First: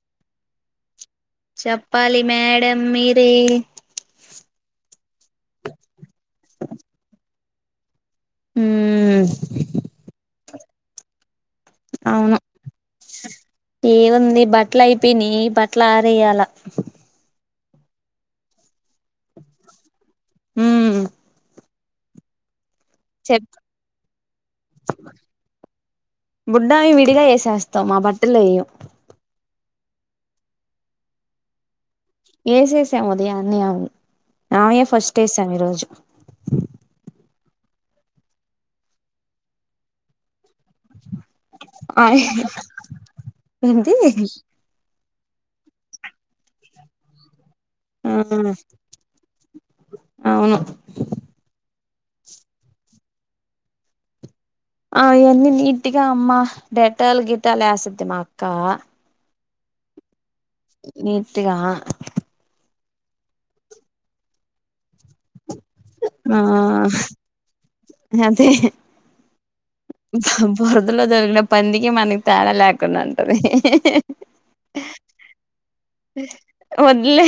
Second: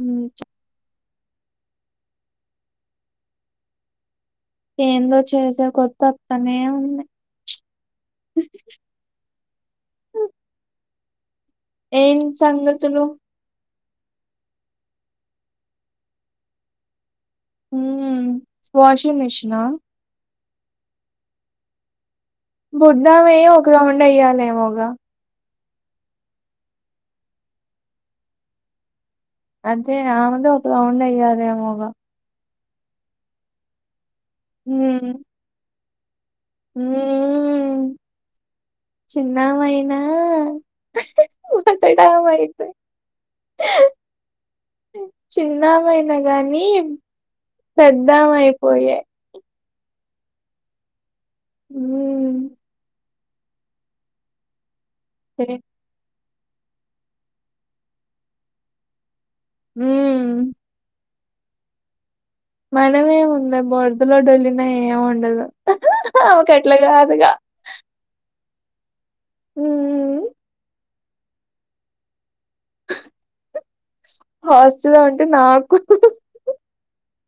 ఉం చెప్పాలి మేడం మీరే ఏందో చేసే కొది అత్తనే ఉంది మ్ ఏం అవును సంగతులు ఏముంది బట్టలు అయిపోయినాయి బట్టలు ఆరేయాల మ్ వాషింగ్ మీషినా మ్ బుడ్డామయి చెప్ ఒక రౌండ్ వేయ్యాలేమోగా బుడ్డామేయి విడిగా వేసేస్తాము మా బట్టళ్ళో వెయ్యం అదే ఆమెది ఒక రౌండ్ వేయ్యలేమోగా వేసేసాము ఉదయాన్నే ఆమేయి ఆమెయే ఫస్ట్ వేసాం ఈ రోజు మ్ చిన్నమయినా అ ఏంటి చిన్నమయినా గాని ఆ పెద్దమయిపోయే అవును మ్ అ ఏ ఇవన్నీ నీట్గా అమ్మ డెటాలు గిటాలు వేసిద్ది మా అక్క మ్ నీట్గా మనమేమున్నయ్ బూరదలో డొల్లిన ఏమి ఉండదు ఆ అమేకట్లా కాదుగా అదే మ్ బురదలో దొలిగిన పందికి మనకి తేడా లేక్ నంటది హాస్టల్లో ఉంటే నాకు వద్దులే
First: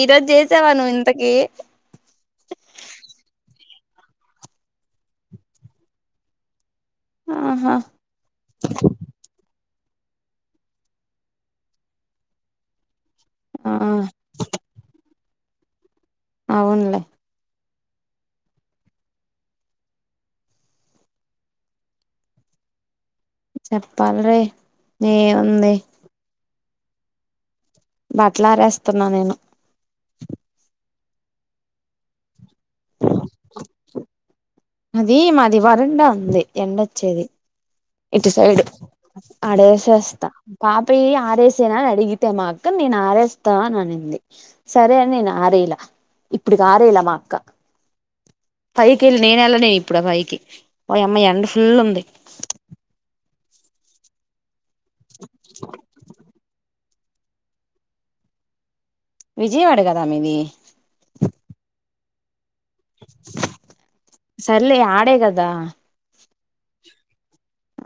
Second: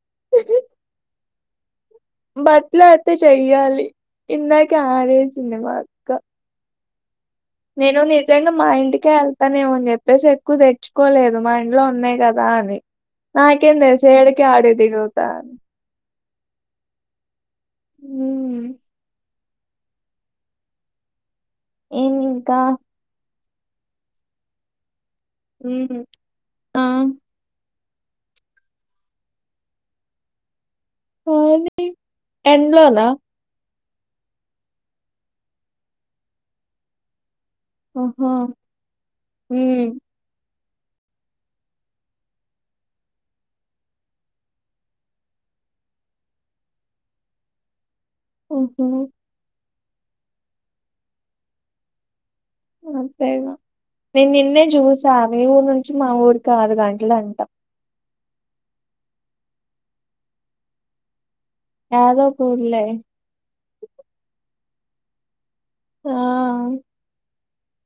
ఈరోజు చేసేవా నువ్ ఇంతకి బట్లాతే చెయ్యాలి ఇందకే ఆరేసింది మా అక్క ఆహా నేను నిజంగా మా ఇంటికేళ్తానేమో అని చెప్పేసి ఎక్కువ తెచ్చుకోలేదు మా ఇంట్లో ఉన్నాయి కద్ నాది ఆ నాకేం తెలుసు ఏడికి యాడికి తిరుగుతా అవున్లే మ్ ఏమి ఇంకా చెప్పాలిరే ఎం మ్ బట్టలరేస్తున్నా నేను ఓర్ని ఎండ్లోనా అది మాది వరండా ఉంది ఎండ వచ్చేది ఇటు ఆహా సైడ్ హ్మ్ ఆడేసేస్తా పాపయి ఆరేసేన అడిగితే మా అక్క నేను ఆరేస్తా అని అనింది సరే అని నేను ఆరేయలా ఇప్పడికి ఆరేయలే మా అక్క ఆహా పైకి వెళ్ళి నేను వెళ్ళ లేను ఇప్పుడు ఆ పైకి ఓయమ్మా ఎండ ఫుల్ ఉంది అంతే ఇగ నేను నిన్నే చూసా మీ ఊరు నుంచి మా ఊరికి ఆరు గంటలు అంటా విజయవాడ కదా మీది కాదు కూడలే సర్లే ఆడేకదా ఆ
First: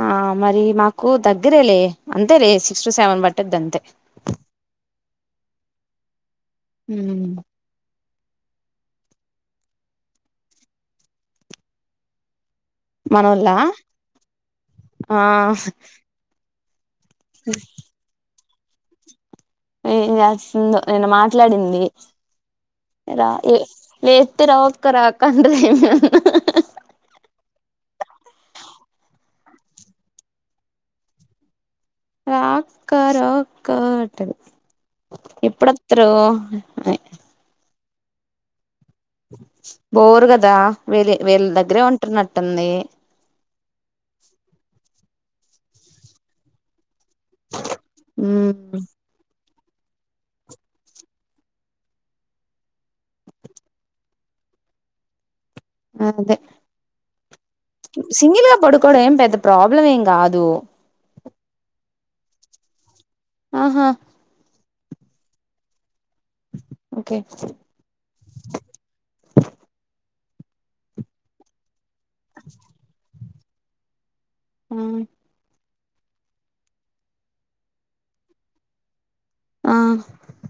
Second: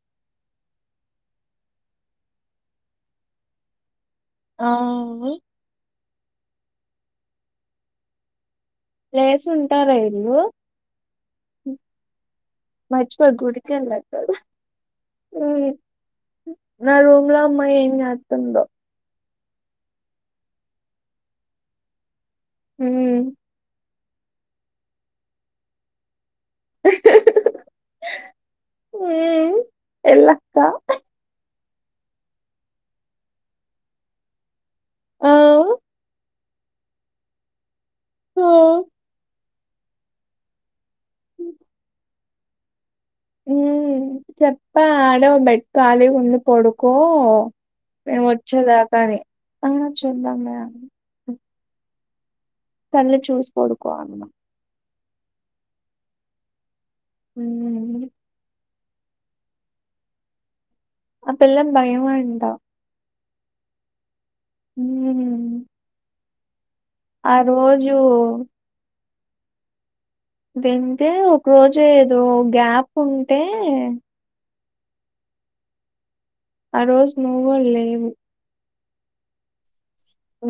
ఆ మరి మాకు దగ్గరే లే అంతే లే సిక్స్ టు సెవెన్ పట్టుద్ది అంతే ఆవును అండి ఉమ్ లేస్ ఉంటారా ఈల్ళు మర్చిపోయి మనోళ్ళ గుడికేల్ ఏట్టరు ఆ నా రూమ్ లో అమ్మా ఏం చేస్తుందో ఏం చేస్తుందో నేను మాట్లాడింది రా ఏ లేస్తదో ఒక్క రాక అంట అది ఎల్లక్క అ రా అక్క రా అక్క అంటఅది ఆ ఎప్పుడొస్తారు ఐ అ బోర్ కదా వీళ వీళ్ళ దగ్గరే ఉంటు ఉన్న అట్టు ఉంది ఉ చెప్పాల ఆడ బెడ్ కాలి ఉంది పోడు కో మేము ఉమ్ వచ్చేదాక అనీ ఆ చూద్దాంమ్ లే అని సర్లే చూస్ పోడుకో అన్నా మరి అదే ఉమ్, సింగిల్గా పడుకోవడం ఏం పెద్ద ప్రాబ్లం ఏం కాదు ఆ పిల్లకి భయమంటా ఆహా ఉమ్ ఓకే ఆ రోజు వింటే ఒక రోజు ఏదో గ్యాప్ ఉంటే ఉ ఆ రోజు నువ్వు కూడ లేవు ఆ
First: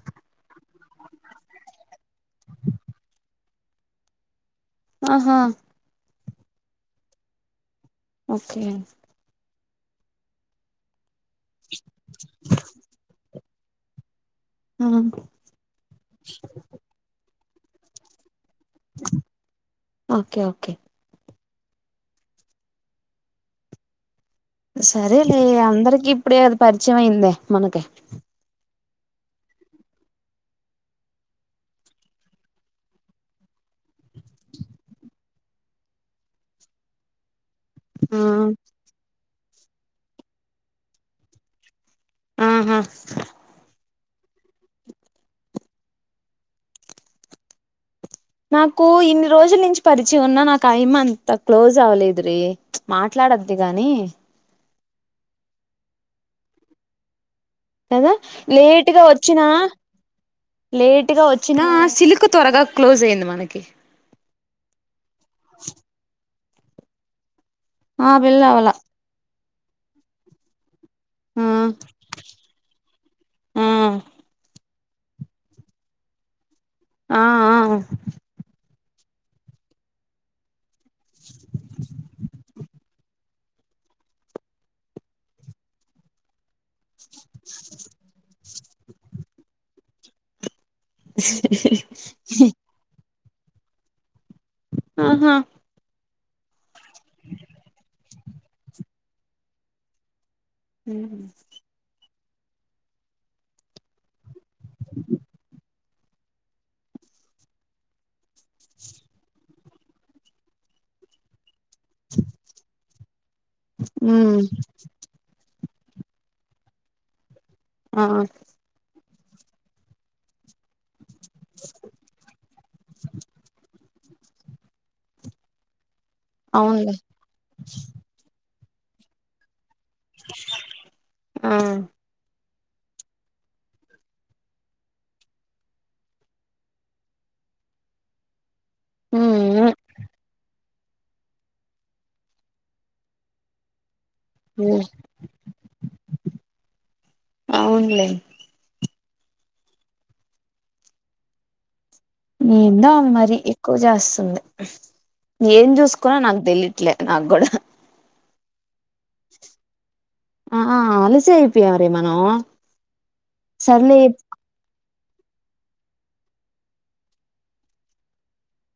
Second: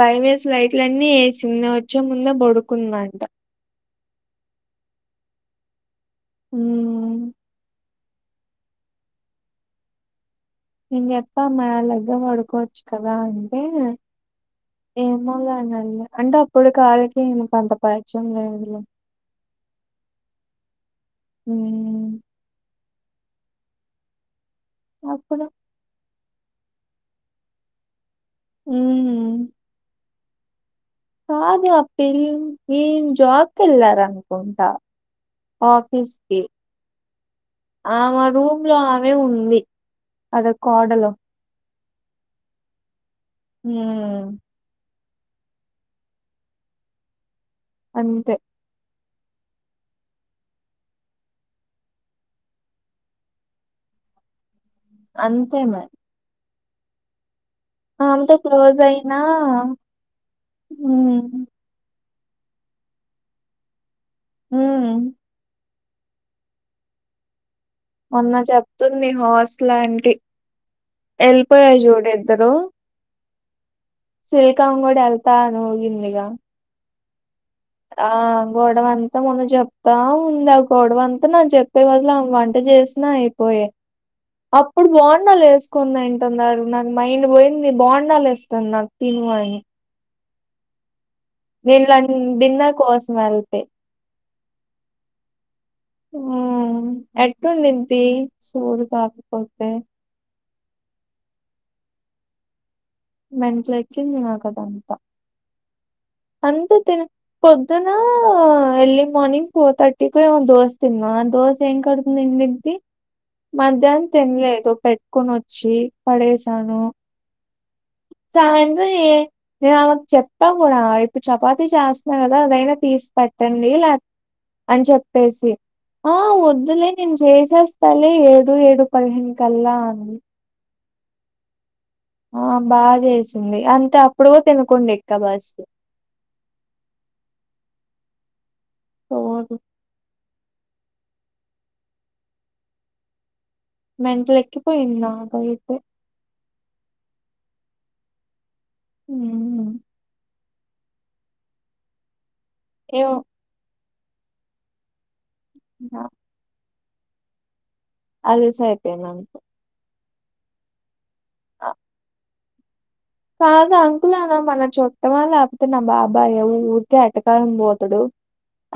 బయమేసి లైట్ల అన్నీ ఏసింది నువ్వొచ్చే ముందే పడుకుంద అంట ఆహా ఉమ్ ఓకే నేను జెప్ప మావోళ్ళదగ్గర బడుకోవచ్చు కదా అంటే ఆ ఏమో లేనఅండి అంటే అప్పుడు కాళ్ళకి అంత పరిచయం లేదులే అండి ఓకే ఓకే ఉం సరేలే అప్పుడు అందరికి ఇప్పుడే కద పరిచయం అయిందే మనకి ఉమ్ కాదు అఖిల్ నేన్ జాబ్కి ఎల్లారనుకుంట ఆఫీస్ కి ఆ మరు లో అవే ఉంది అదొ కోడలో ఆహా ఉమ్ అంతే నాకు ఇన్ని రోజుల నించి పరిచయము ఉన్న నాకు అయిమ అంత క్లోజ్ అవలేదు లే మాట్లాడ అద్దు గాని అంతే మరి కదా ఆమెతో క్లోజ్ లేటుగా అయినా వొచ్చినా లేటుగా ఉమ్, వొచ్చినా సిలుకు త్వరగా క్లోజయింది మనకి ఉమ్ ఆ మొన్న పిల్ల అవల చెప్తుంది హాస్ట్ల్ లాంటి ఆ ఎళ్ళిపోయారు చూడు ఇద్దరు ఆ సిల్కమ్మ గూడా ఎల్తానూ అనిందిగా ఆ ఆ ఉ ఆ గోడవంతా మొన్న చెప్తా ఉందా అ గొడవ అంతా నాక్ జెప్పే బదులు వంట చేసినా అయిపోయే అప్పుడు బోన్డాలేసుకుని తిన్టన్ది నాకు మైండ్ పోయింది బొండాలేస్ నాక్ పిలువయని నేనిల్ డిన్నర్ కోసం ఎళ్తే ఊహు ఉ ఎట్ ఉన్నిడుద్ది సోది కాకపోతే ఉ మెంట్లెక్కింది నాక్ అదంతా అంతా తిన్ పొద్దునా ఎర్లీ మార్నింగ్ ఫోర్ థర్టీకేమో దోస్ తిన్నా దోస ఏం కడుపు నిండిద్ది మధ్యాహ్నం ఉమ్ తినలేదు పె క్కొనివోచ్చి పడేసాను ఆ సాయంత్రం ఎ నేను ఆమెకు చెప్పా గూడా మీ చపాతి చేస్తున్నా గదా అదైనా తీసి పెట్టండి లేక్ అని చెప్పేసి ఆ వద్దులే అవునులే నేను చేసేస్తాలే ఏడు ఏడు పదహేను కల్లా అ ఆ ఆ బాగా ఎసింది అంతే అప్పుడు తినకుండా ఎక్కా బస్ సోది ఉమ్ మెంటల ఉమ్ ఎక్కిపోయింది నాకైయితే అవునులే ఉ ఎందో ఆమె ఏమో మరీ ఎక్కువ చేస్తుంది ఏం నా- చూసుకోనో నాకు తెలిదు ఇట్లే నాక్ గూడా అలుసయిపోయింది అంతే ఆ ఆ ఆ, అలుసయిపోయమ్ర మనం కాదు సర్లే అంకుల్ అనే మన చుట్టమా లేకపోతే నా బాబాయ్య ఊరికే ఎటకారం పోతడు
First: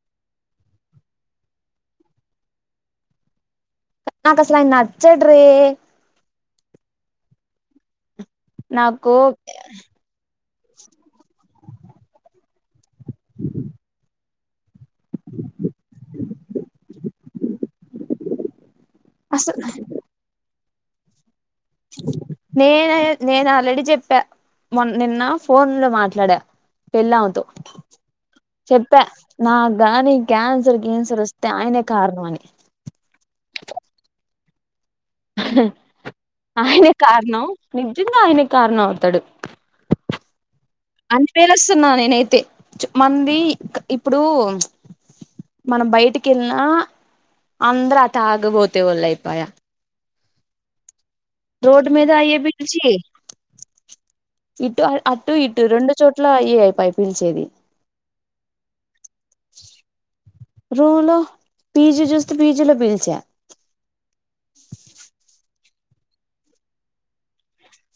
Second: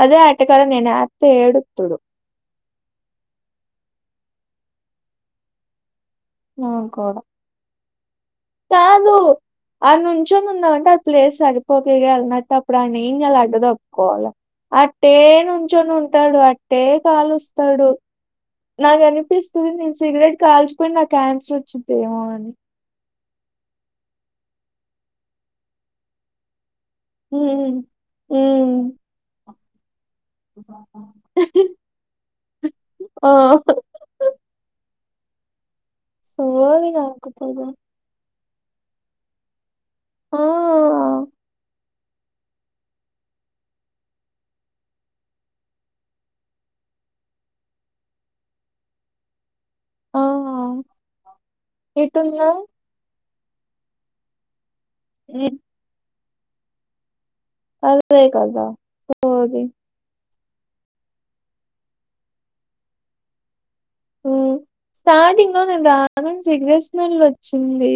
అదే ఎటకారం నేను ఎతే ఏడుస్తడు నాక్ అసలు ఆయన నచ్చడ్రే నాక్ కూడా కాదు నాకు అ ను కుంచొని ఉందా అంటే ఆ ప్లేస్ సరిపోక ఇగా అలాంటప్పుడు వాన్ని ఎం చేయాలి అడ్డు దప్పుకోవాల అట్టే నుంచొని ఉంటాడు అట్టే కాలుస్తాడు నాకు అసలు అనిపిస్తుంది నేను సిగరెట్ కాల్చుకపోయిన నాకు క్యాన్సర్ వచ్చిద్దేమో అని నేన నేను ఆల్రెడీ చెప్పా మొ నిన్న ఫోన్ లో మాట్లాడా వెళ్ళి ఆమె తో హ్మ్ హ్మ్ చెప్పా నాక్ గాని క్యాన్సర్ గిన్సర్ వస్తే ఆయనే కారణంమని ఆ హ హ సోది ఆయనే కారణం కాకపోతే ని నిజంగా ఆయన కారణం అవుతాడు ఆ! అని పేరు వస్తున్నా నేనైతే మంది ఇప్పుడు మనం బయటికి ఎల్న అందరు అ తాగబోతే వాళ్ళు అయిపోయా ఆ! రోడ్ మీద అయ్యే ఎటున్నా పిలిచి ఇటు అటు ఇటు రెండు చోట్ల అయే అయిపాయే ఫీల్చేది అదే కదా సోది రూమ్ లో పిజి చూస్తే పిజి లో పిలిచా స్టార్టింగ్ లో నేను రానని సిగరెట్ స్మెల్ వచ్చింది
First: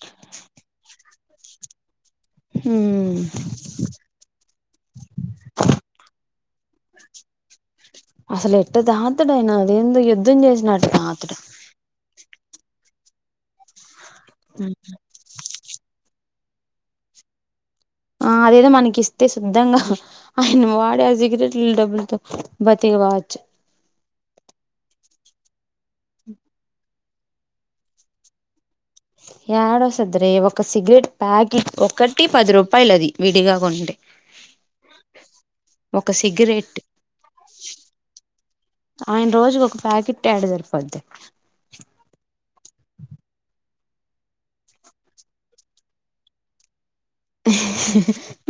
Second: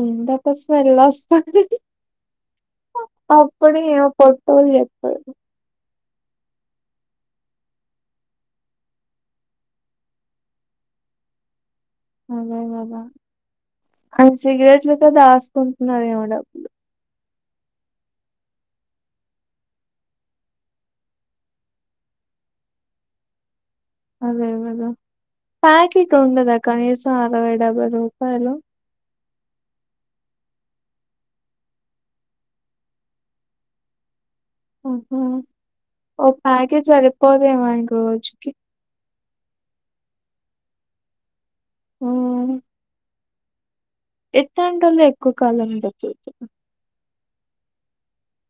ఉండకా స్మెల్ వస్తాది అప్పుడు ఇగ పొట్టోల్ చెత్తది అసలు ఎట్ట తాగుతడైనా అదేందొ యుద్ధం చేసినట్టు తాతడు అదే గద ఆయన సిగరెట్ల కే దాసుకుంటున్నారేమో డబ్బులు ఆ అదేదో మనకి ఇస్తే శుద్ధంగా ఆయన వాడే ఆ సిగరెట్ డబ్బులతో బతిక బవచ్చు అదే కద ప్యాకెట్ ఉండదా కనీసం అరవై డెబ్బై రూపాయలు ఏడో సదర ఒక సిగరెట్ ప్యాకెట్ ఒకటి పది రూపాయల అది విడిగా కొంటే ఆహ ఒక ఓ సిగరెట్ ప్యాకేజ్ సరిపోదేమో ఆయనకు రోజుకి ఆయన రోజుకి ఒక ప్యాకెట్ యెడ జరిపోద్ది హ అవును ఏట్టం టోల్లే ఎక్కువ కాలం బతుకుత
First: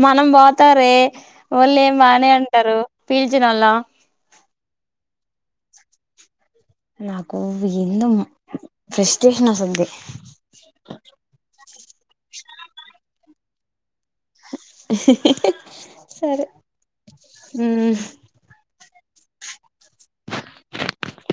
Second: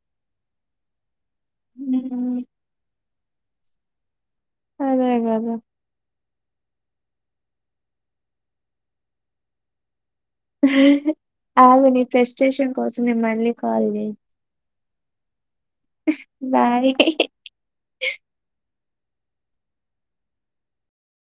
మనం పోతారే వాళ్ళుం బనే ఉమ్ అంటారు పీల్చినొల్లం అదే కద నాకు ఎందొ మా ఫ్రెస్టేషన్ అసలుది అగు నీ ప్రెస్టేషన్ కోసమే మళ్ళీ కాల్ చేయి [unintelligible] బయికి ఉ [inaudible]